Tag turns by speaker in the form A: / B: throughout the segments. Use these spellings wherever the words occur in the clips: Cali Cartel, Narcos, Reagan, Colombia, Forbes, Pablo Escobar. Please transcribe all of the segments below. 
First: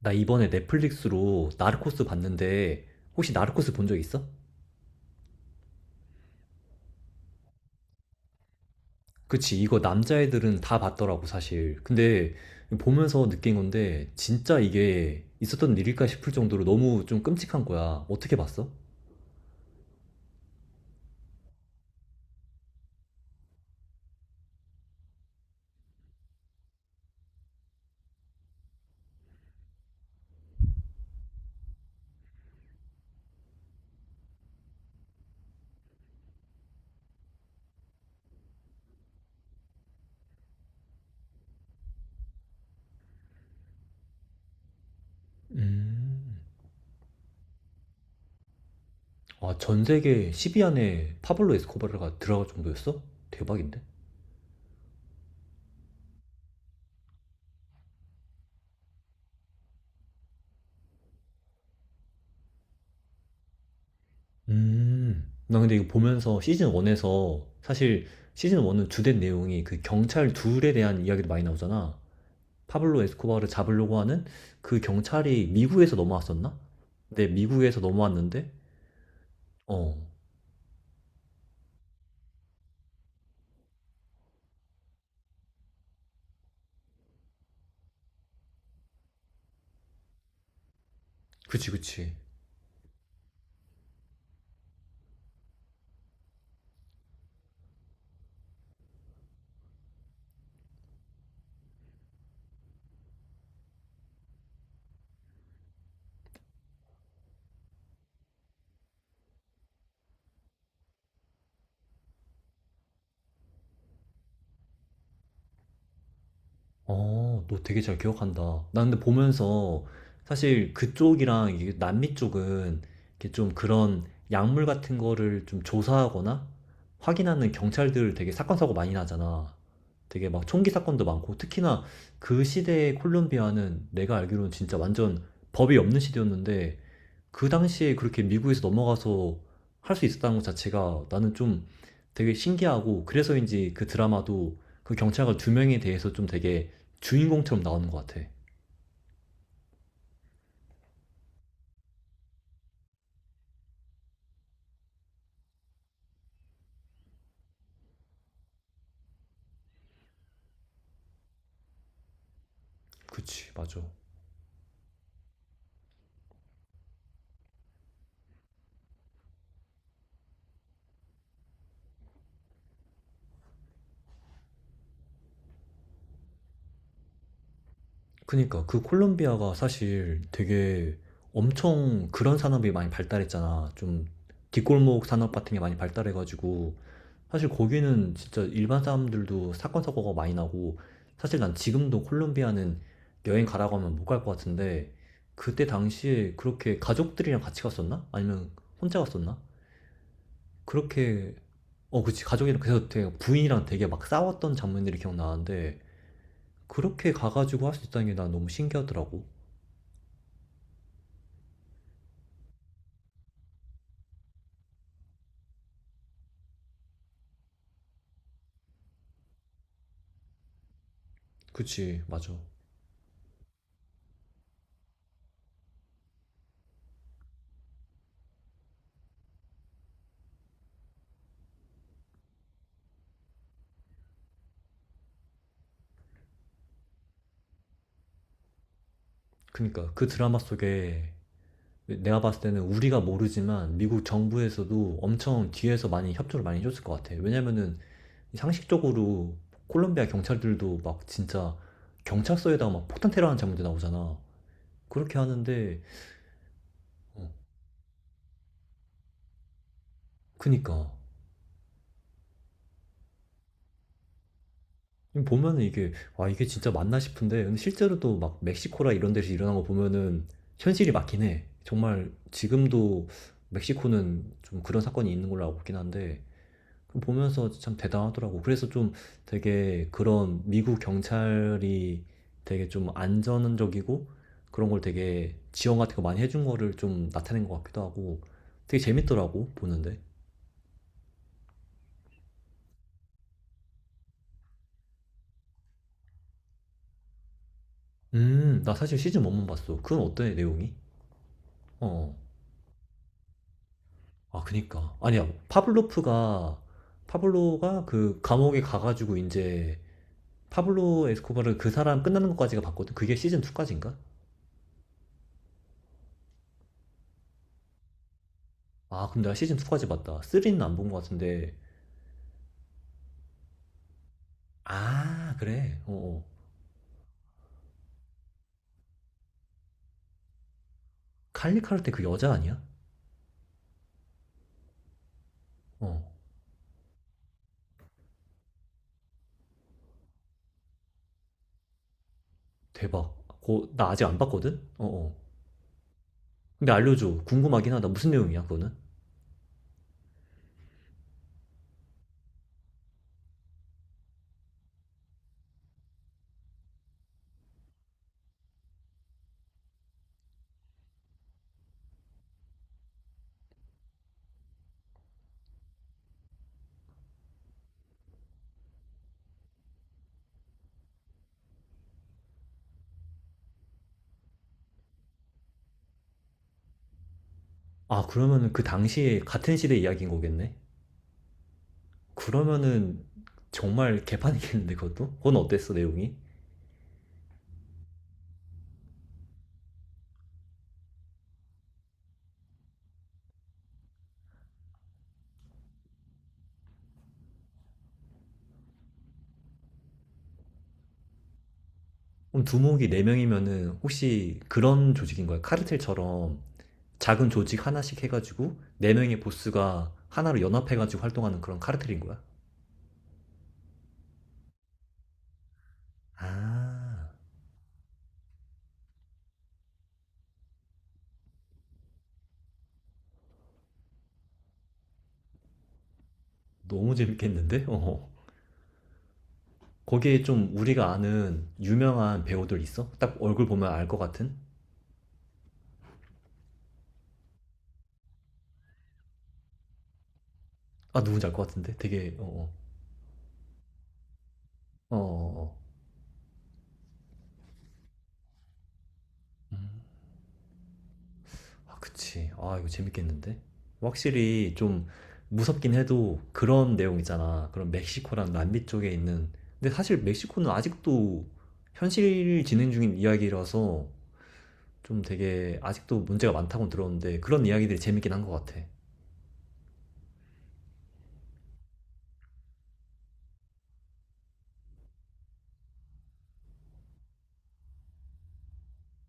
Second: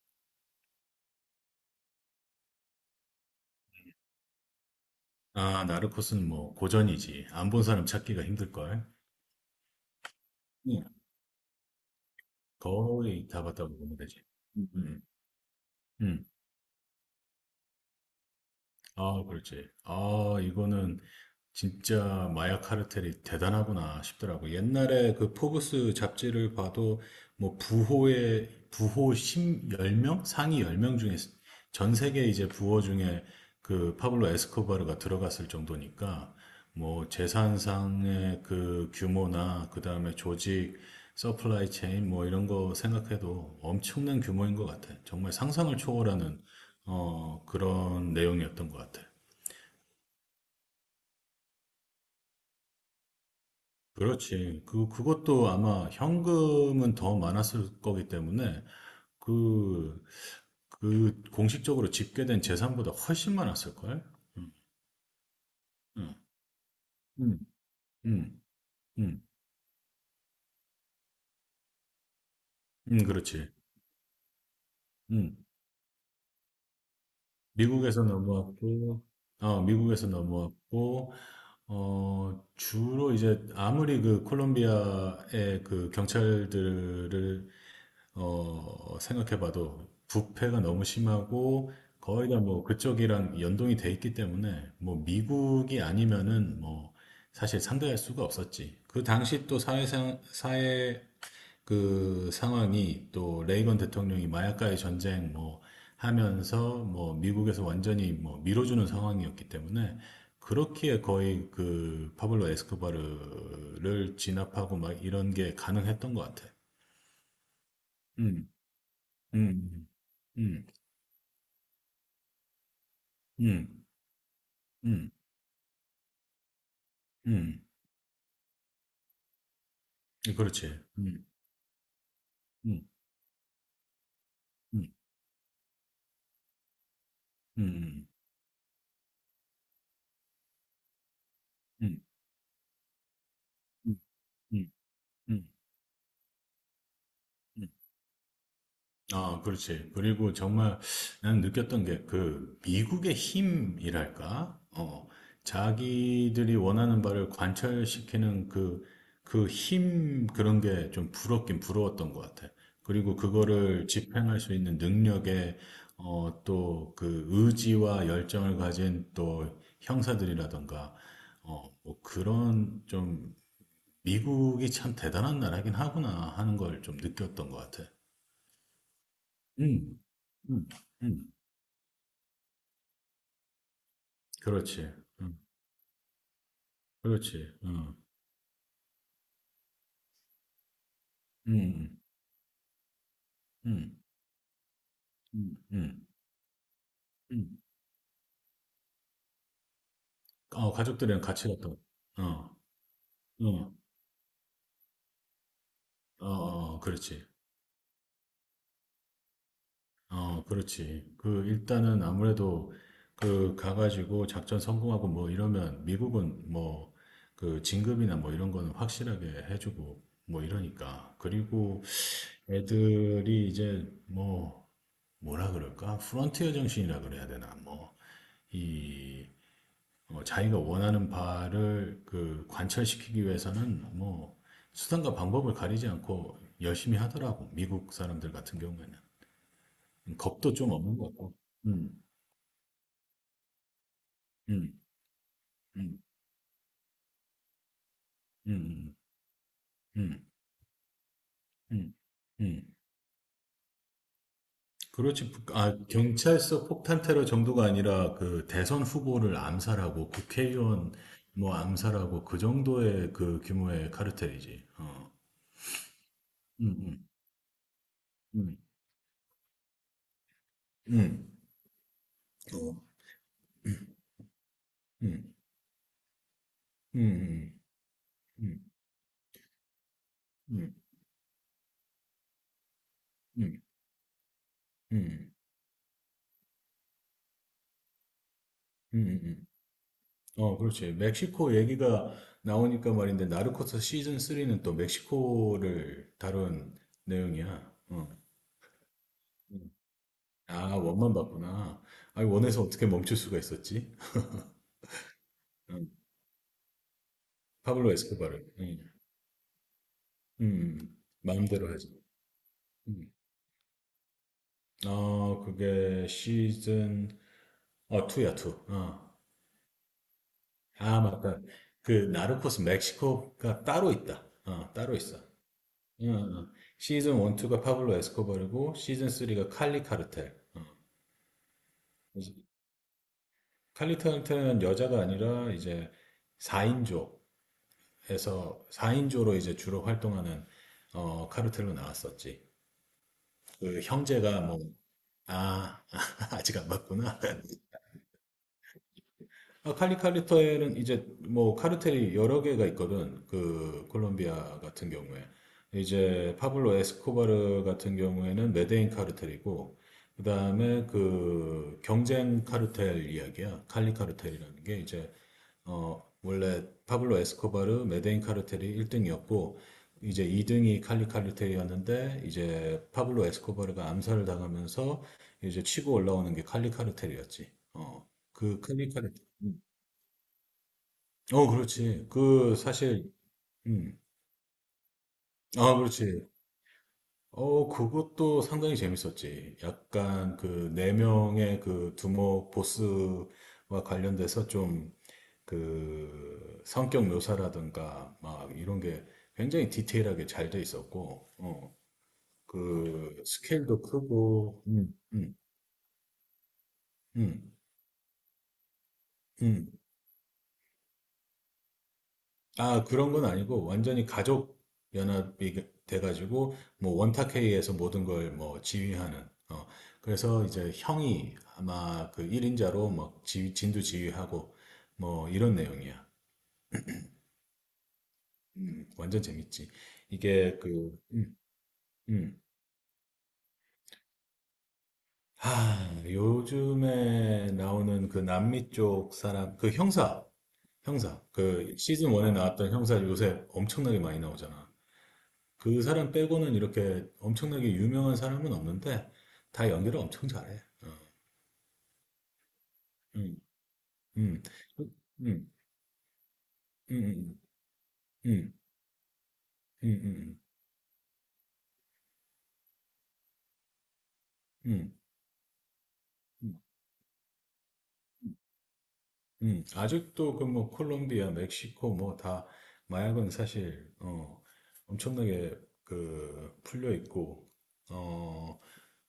A: 나 이번에 넷플릭스로 나르코스 봤는데 혹시 나르코스 본 적 있어?
B: 아, 나르코스는 뭐 고전이지. 안 본 사람 찾기가 힘들걸.
A: 그치, 이거 남자애들은 다
B: 응.
A: 봤더라고, 사실. 근데
B: 거의
A: 보면서
B: 다
A: 느낀
B: 봤다고 보면
A: 건데
B: 되지.
A: 진짜
B: 음. 음.
A: 이게 있었던 일일까
B: 음.
A: 싶을 정도로 너무 좀 끔찍한 거야. 어떻게 봤어?
B: 아, 그렇지. 아, 이거는 진짜 마약 카르텔이 대단하구나 싶더라고. 옛날에 그 포브스 잡지를 봐도 뭐 부호의 부호 10, 명 상위 10명 중에 전 세계 이제 부호 중에 그 파블로 에스코바르가 들어갔을 정도니까 뭐 재산상의 그 규모나 그다음에 조직 서플라이 체인 뭐 이런 거 생각해도 엄청난 규모인 것 같아. 정말 상상을
A: 음,
B: 초월하는 어, 그런 내용이었던 것 같아.
A: 아, 전 세계 10위 안에 파블로 에스코바르가 들어갈 정도였어? 대박인데?
B: 그렇지. 그것도 아마 현금은 더 많았을 거기 때문에 그, 그 공식적으로 집계된 재산보다 훨씬 많았을걸? 응,
A: 나 근데 이거
B: 응,
A: 보면서 시즌
B: 응,
A: 1에서 사실
B: 응,
A: 시즌 1은 주된
B: 응,
A: 내용이 그 경찰 둘에 대한 이야기도 많이 나오잖아.
B: 응,
A: 파블로 에스코바를
B: 그렇지.
A: 잡으려고 하는 그
B: 응.
A: 경찰이 미국에서 넘어왔었나? 근데 미국에서
B: 미국에서
A: 넘어왔는데,
B: 넘어왔고, 어,
A: 어,
B: 미국에서 넘어왔고, 어, 주로 이제 아무리 그 콜롬비아의 그 경찰들을 어, 생각해봐도 부패가 너무
A: 그치,
B: 심하고
A: 그치.
B: 거의 다 뭐 그쪽이랑 연동이 돼 있기 때문에 뭐 미국이 아니면은 뭐 사실 상대할 수가 없었지. 그 당시 또 사회상, 사회 그 상황이 또 레이건 대통령이 마약과의 전쟁 뭐 하면서 뭐 미국에서 완전히 뭐 밀어주는 상황이었기 때문에 그렇기에 거의 그 파블로 에스코바르를 진압하고 막 이런 게 가능했던 것 같아.
A: 어, 너 되게 잘 기억한다.
B: 음.
A: 나 근데 보면서
B: 음. 음.
A: 사실 그쪽이랑 이게 남미 쪽은 이렇게 좀
B: 음.
A: 그런 약물 같은
B: 음.
A: 거를 좀 조사하거나 확인하는
B: 음.
A: 경찰들 되게 사건 사고 많이 나잖아. 되게 막 총기
B: 그렇지.
A: 사건도
B: 음.
A: 많고 특히나 그
B: 음.
A: 시대의 콜롬비아는 내가 알기로는 진짜
B: 음.
A: 완전 법이 없는 시대였는데, 그
B: 음.
A: 당시에
B: 음.
A: 그렇게 미국에서 넘어가서 할 수 있었다는 것 자체가 나는 좀
B: 음.
A: 되게 신기하고, 그래서인지 그
B: 음.
A: 드라마도
B: 음.
A: 그 경찰관
B: 음.
A: 두 명에 대해서 좀 되게 주인공처럼
B: 음.
A: 나오는 것 같아.
B: 아, 그렇지. 그리고 정말 난 느꼈던 게 그 미국의 힘이랄까? 어, 자기들이 원하는 바를 관철시키는 그, 그 힘 그런 게 좀 부럽긴 부러웠던 것 같아. 그리고
A: 그치, 맞아.
B: 그거를 집행할 수 있는 능력에, 어, 또 그 의지와 열정을 가진 또 형사들이라던가, 어, 뭐 그런 좀 미국이 참 대단한 나라긴 하구나 하는 걸 좀 느꼈던 것 같아.
A: 그니까 그 콜롬비아가
B: 음.
A: 사실
B: 음.
A: 되게
B: 음.
A: 엄청 그런 산업이 많이 발달했잖아. 좀
B: 그렇지.
A: 뒷골목 산업
B: 음.
A: 같은 게 많이 발달해가지고 사실
B: 그렇지. 어.
A: 거기는 진짜 일반 사람들도 사건 사고가 많이 나고, 사실 난
B: 음.
A: 지금도 콜롬비아는 여행 가라고 하면
B: 음.
A: 못 갈 것 같은데
B: 음.
A: 그때
B: 음.
A: 당시에 그렇게 가족들이랑
B: 음.
A: 같이 갔었나? 아니면 혼자 갔었나?
B: 어, 가족들이랑
A: 그렇게
B: 같이 갔다. 오-
A: 어 그치
B: 어.
A: 가족이랑, 그래서 되게 부인이랑
B: 어.
A: 되게 막 싸웠던 장면들이 기억나는데
B: 어. 어.
A: 그렇게
B: 그렇지.
A: 가가지고 할 수 있다는 게 난 너무 신기하더라고.
B: 어, 그렇지. 그 일단은 아무래도 그 가가지고 작전 성공하고 뭐 이러면 미국은 뭐 그 진급이나 뭐 이런 거는 확실하게 해주고 뭐 이러니까. 그리고
A: 그치 맞아.
B: 애들이 이제 뭐 뭐라 그럴까? 프론티어 정신이라 그래야 되나? 뭐이 어, 자기가 원하는 바를 그 관철시키기 위해서는 뭐 수단과 방법을 가리지 않고 열심히 하더라고. 미국 사람들 같은 경우에는.
A: 그니까 그 드라마
B: 겁도 좀 없는 것
A: 속에
B: 같고. 음,
A: 내가 봤을 때는 우리가 모르지만 미국
B: 음,
A: 정부에서도 엄청 뒤에서
B: 음,
A: 많이 협조를 많이 해줬을 것 같아. 왜냐면은
B: 음,
A: 상식적으로
B: 음,
A: 콜롬비아
B: 음,
A: 경찰들도 막 진짜
B: 음.
A: 경찰서에다가
B: 음.
A: 막 폭탄 테러하는 장면도 나오잖아. 그렇게
B: 그렇지. 아,
A: 하는데,
B: 경찰서 폭탄 테러
A: 어,
B: 정도가 아니라 그 대선 후보를 암살하고
A: 그니까.
B: 국회의원 뭐 암살하고 그 정도의 그 규모의 카르텔이지. 어.
A: 보면은 이게, 와, 이게
B: 음,
A: 진짜 맞나
B: 음,
A: 싶은데, 근데 실제로 도 막
B: 음,
A: 멕시코라 이런 데서 일어난 거 보면은 현실이 맞긴
B: 음.
A: 해. 정말
B: 어.
A: 지금도 멕시코는 좀 그런 사건이 있는
B: 음,
A: 걸로 알고 있긴 한데, 보면서
B: 음,
A: 참 대단하더라고.
B: 음,
A: 그래서
B: 음,
A: 좀 되게 그런
B: 음.
A: 미국 경찰이 되게 좀
B: 음.
A: 안전적이고 그런 걸
B: 음.
A: 되게 지원 같은 거 많이 해준 거를 좀 나타낸 것 같기도 하고 되게
B: 음음 음.
A: 재밌더라고, 보는데.
B: 어 그렇지. 멕시코 얘기가 나오니까 말인데 나르코스 시즌 3는 또 멕시코를 다룬 내용이야. 어.
A: 나 사실 시즌 1만
B: 음.
A: 봤어. 그건 어때, 내용이?
B: 아, 원만 봤구나.
A: 어.
B: 아니, 원에서 어떻게 멈출 수가 있었지?
A: 아, 그니까. 아니야,
B: 음.
A: 파블로가
B: 파블로
A: 그
B: 에스코바를.
A: 감옥에
B: 음.
A: 가가지고 이제
B: 음.
A: 파블로 에스코바르
B: 마음대로
A: 그
B: 하지.
A: 사람 끝나는 것까지가 봤거든.
B: 음.
A: 그게 시즌 2까지인가?
B: 어, 그게 시즌 어 2야, 2.
A: 아,
B: 어.
A: 근데 나 시즌 2까지 봤다. 3는 안 본
B: 아,
A: 것
B: 맞다.
A: 같은데.
B: 그 나르코스 멕시코가 따로 있다. 어, 따로 있어.
A: 아, 그래.
B: 응,
A: 어, 어.
B: 응. 시즌 1, 2가 파블로 에스코바르고 시즌 3가 칼리 카르텔. 어.
A: 칼리 카르테 그 여자
B: 그래서
A: 아니야?
B: 칼리 카르텔은 여자가 아니라 이제
A: 어,
B: 4인조에서 4인조로 이제 주로 활동하는 어, 카르텔로 나왔었지.
A: 대박. 고,
B: 그
A: 나 아직 안
B: 형제가 뭐
A: 봤거든? 어, 어.
B: 아, 아직 안
A: 근데
B: 봤구나.
A: 알려줘. 궁금하긴 하다. 무슨 내용이야, 그거는?
B: 아, 칼리 칼리터에는 이제 뭐 카르텔이 여러 개가 있거든. 그 콜롬비아 같은 경우에 이제 파블로 에스코바르 같은 경우에는 메데인 카르텔이고 그다음에 그 경쟁 카르텔 이야기야. 칼리 카르텔이라는 게 이제 어 원래 파블로 에스코바르 메데인 카르텔이 1등이었고 이제 2등이 칼리 카르텔이었는데 이제 파블로 에스코바르가 암살을 당하면서 이제 치고 올라오는 게 칼리 카르텔이었지.
A: 아,
B: 어.
A: 그러면은
B: 그
A: 그
B: 칼리 카르텔
A: 당시에 같은 시대 이야기인 거겠네?
B: 어, 그렇지. 그,
A: 그러면은
B: 사실, 음.
A: 정말 개판이겠는데, 그것도? 그건 어땠어,
B: 아,
A: 내용이?
B: 그렇지. 어, 그것도 상당히 재밌었지. 약간 그, 네 명의 그 두목 보스와 관련돼서 좀, 그, 성격 묘사라든가, 막, 이런 게 굉장히 디테일하게 잘 돼 있었고, 어,
A: 그럼 두목이
B: 그,
A: 4명이면은
B: 스케일도
A: 혹시
B: 크고,
A: 그런 조직인 거야? 카르텔처럼 작은
B: 음,
A: 조직 하나씩 해가지고 4명의
B: 음.
A: 보스가 하나로 연합해가지고 활동하는 그런 카르텔인 거야?
B: 아, 그런 건 아니고, 완전히 가족 연합이 돼가지고, 뭐,
A: 아,
B: 원탁회의에서 모든 걸 뭐, 지휘하는, 어, 그래서 이제 형이 아마 그 1인자로 막 진두 지휘하고, 뭐, 이런 내용이야.
A: 너무 재밌겠는데? 어.
B: 완전 재밌지.
A: 거기에 좀
B: 이게
A: 우리가
B: 그,
A: 아는 유명한
B: 음.
A: 배우들 있어? 딱 얼굴 보면 알 것 같은?
B: 아, 요즘에 나오는 그 남미 쪽 사람, 그
A: 아,
B: 형사,
A: 누군지 알 것
B: 그
A: 같은데?
B: 시즌
A: 되게,
B: 1에
A: 어,
B: 나왔던 형사 요새 엄청나게 많이 나오잖아.
A: 어, 어, 어, 어.
B: 그 사람 빼고는 이렇게 엄청나게 유명한 사람은 없는데 다 연기를 엄청 잘해. 어,
A: 아, 그치. 아, 이거
B: 음,
A: 재밌겠는데?
B: 음,
A: 확실히 좀
B: 음, 음,
A: 무섭긴 해도 그런 내용
B: 음,
A: 있잖아. 그런 멕시코랑
B: 음,
A: 남미 쪽에 있는. 근데
B: 음,
A: 사실
B: 음, 음,
A: 멕시코는 아직도 현실 진행 중인 이야기라서
B: 음, 음.
A: 좀 되게 아직도 문제가
B: 음,
A: 많다고 들었는데 그런 이야기들이 재밌긴 한 것 같아.
B: 아직도 그 뭐 콜롬비아, 멕시코 뭐 다 마약은 사실 어, 엄청나게 그 풀려 있고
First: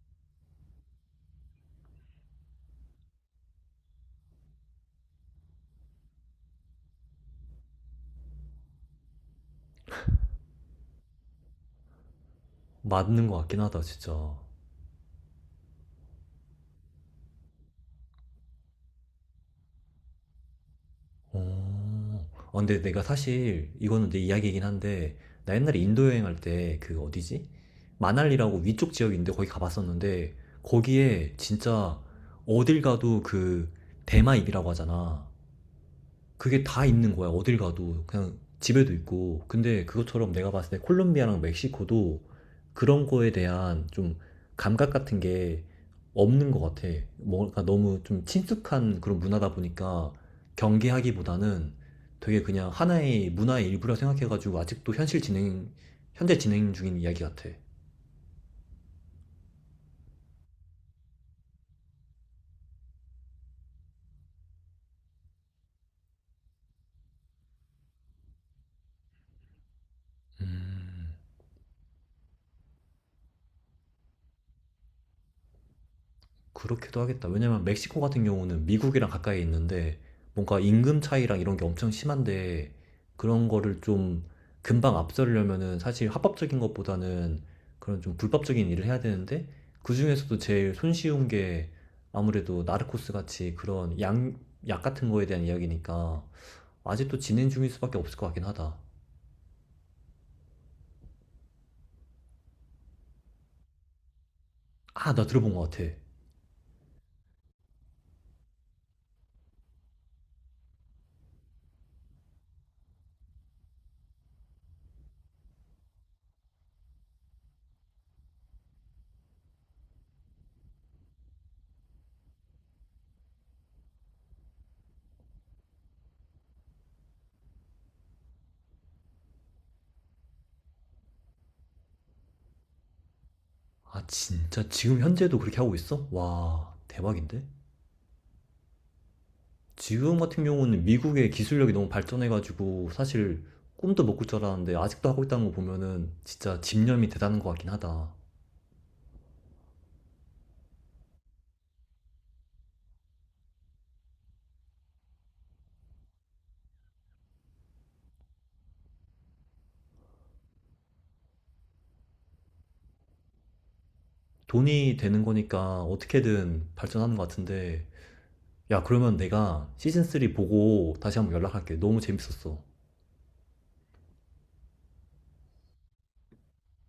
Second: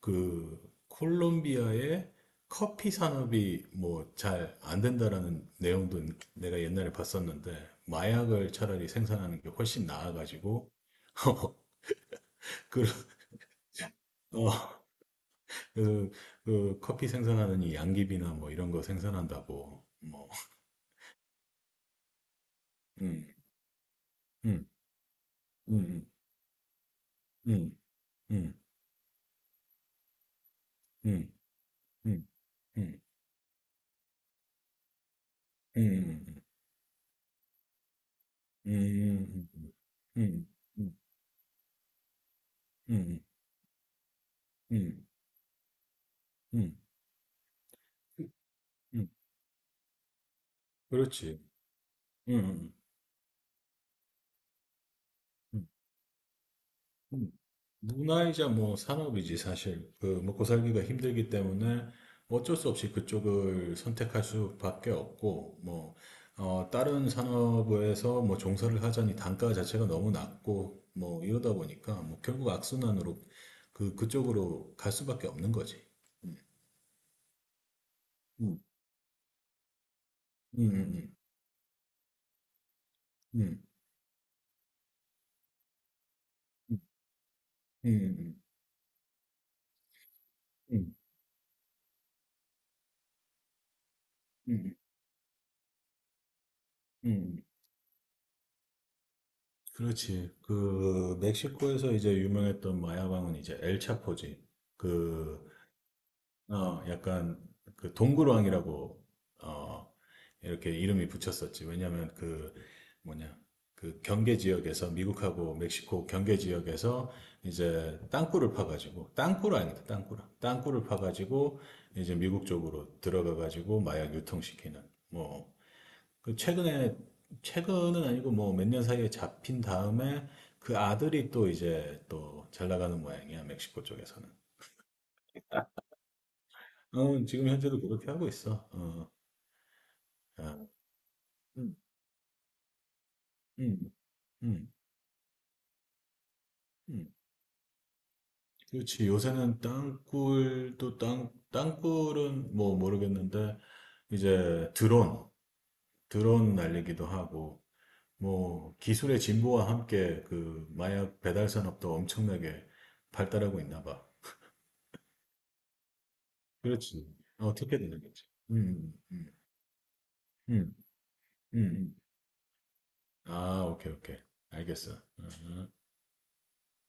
B: 그 콜롬비아의 커피 산업이 뭐 잘 안 된다라는 내용도 내가 옛날에 봤었는데 마약을 차라리 생산하는 게 훨씬 나아가지고 그,
A: 맞는 것 같긴 하다, 진짜.
B: 어, 그, 그 커피 생산하는 이 양귀비나 뭐 이런 거 생산한다고 뭐
A: 어. 아 근데 내가
B: 음,
A: 사실 이거는 내 이야기이긴
B: 음,
A: 한데 나 옛날에
B: 음,
A: 인도 여행할 때 그 어디지?
B: 음, 음,
A: 마날리라고 위쪽 지역인데 거기 가봤었는데
B: 음,
A: 거기에 진짜
B: 음,
A: 어딜
B: 음,
A: 가도 그 대마입이라고 하잖아.
B: 음, 음,
A: 그게 다 있는 거야. 어딜 가도 그냥 집에도
B: 음,
A: 있고.
B: 음, 음,
A: 근데 그것처럼
B: 음,
A: 내가 봤을 때 콜롬비아랑 멕시코도
B: 음,
A: 그런
B: 음,
A: 거에 대한 좀 감각
B: 음,
A: 같은 게 없는 것
B: 음,
A: 같아. 뭔가 너무 좀
B: 음,
A: 친숙한
B: 음,
A: 그런 문화다 보니까
B: 그렇지.
A: 경계하기보다는
B: 음,
A: 되게 그냥
B: 음,
A: 하나의 문화의 일부라 생각해가지고 현재 진행 중인 이야기
B: 음,
A: 같아.
B: 문화이자 뭐 산업이지 사실 그 먹고 살기가 힘들기 때문에 어쩔 수 없이 그쪽을 선택할 수밖에 없고 뭐 어, 다른 산업에서 뭐 종사를 하자니 단가 자체가 너무 낮고
A: 음.
B: 뭐 이러다 보니까 뭐 결국 악순환으로 그 그쪽으로 갈 수밖에 없는 거지.
A: 그렇기도 하겠다. 왜냐면 멕시코 같은
B: 음,
A: 경우는 미국이랑 가까이 있는데 뭔가 임금
B: 음,
A: 차이랑 이런 게 엄청 심한데 그런
B: 음,
A: 거를 좀 금방 앞서려면은 사실 합법적인
B: 음,
A: 것보다는 그런 좀
B: 음,
A: 불법적인 일을 해야 되는데 그중에서도 제일
B: 음, 음,
A: 손쉬운 게 아무래도 나르코스 같이 그런
B: 음,
A: 약 같은 거에 대한 이야기니까 아직도
B: 음.
A: 진행 중일 수밖에 없을 것 같긴 하다.
B: 그렇지. 그 멕시코에서 이제 유명했던 마야방은 이제 엘차포지.
A: 아, 나 들어본 것 같아.
B: 어, 약간 그 동굴왕이라고 어, 이렇게 이름이 붙였었지. 왜냐면 그 뭐냐 그 경계 지역에서 미국하고 멕시코 경계 지역에서 이제 땅굴을 파가지고 땅굴 아니다 땅굴 땅굴을 파가지고 이제 미국 쪽으로 들어가가지고 마약 유통시키는 뭐 그 최근에 최근은 아니고 뭐 몇 년 사이에 잡힌 다음에 그 아들이 또 이제 또 잘 나가는 모양이야 멕시코
A: 아,
B: 쪽에서는.
A: 진짜 지금 현재도 그렇게 하고 있어? 와,
B: 어,
A: 대박인데?
B: 지금 현재도 그렇게 하고 있어. 어,
A: 지금 같은
B: 아,
A: 경우는 미국의 기술력이
B: 음,
A: 너무 발전해가지고 사실
B: 음,
A: 꿈도 못 꿀 줄
B: 음,
A: 알았는데 아직도 하고 있다는 거 보면은 진짜 집념이
B: 음.
A: 대단한 것 같긴 하다.
B: 그렇지. 요새는 땅굴은 뭐 모르겠는데, 이제 드론 날리기도 하고, 뭐 기술의 진보와 함께 그 마약 배달 산업도 엄청나게 발달하고 있나 봐.
A: 돈이 되는 거니까 어떻게든
B: 그렇지.
A: 발전하는 것
B: 어떻게
A: 같은데,
B: 되는 거지?
A: 야
B: 음,
A: 그러면
B: 음,
A: 내가 시즌3
B: 음,
A: 보고 다시 한번 연락할게.
B: 음.
A: 너무 재밌었어.
B: 아, 오케이, 오케이. 알겠어. 어, 어.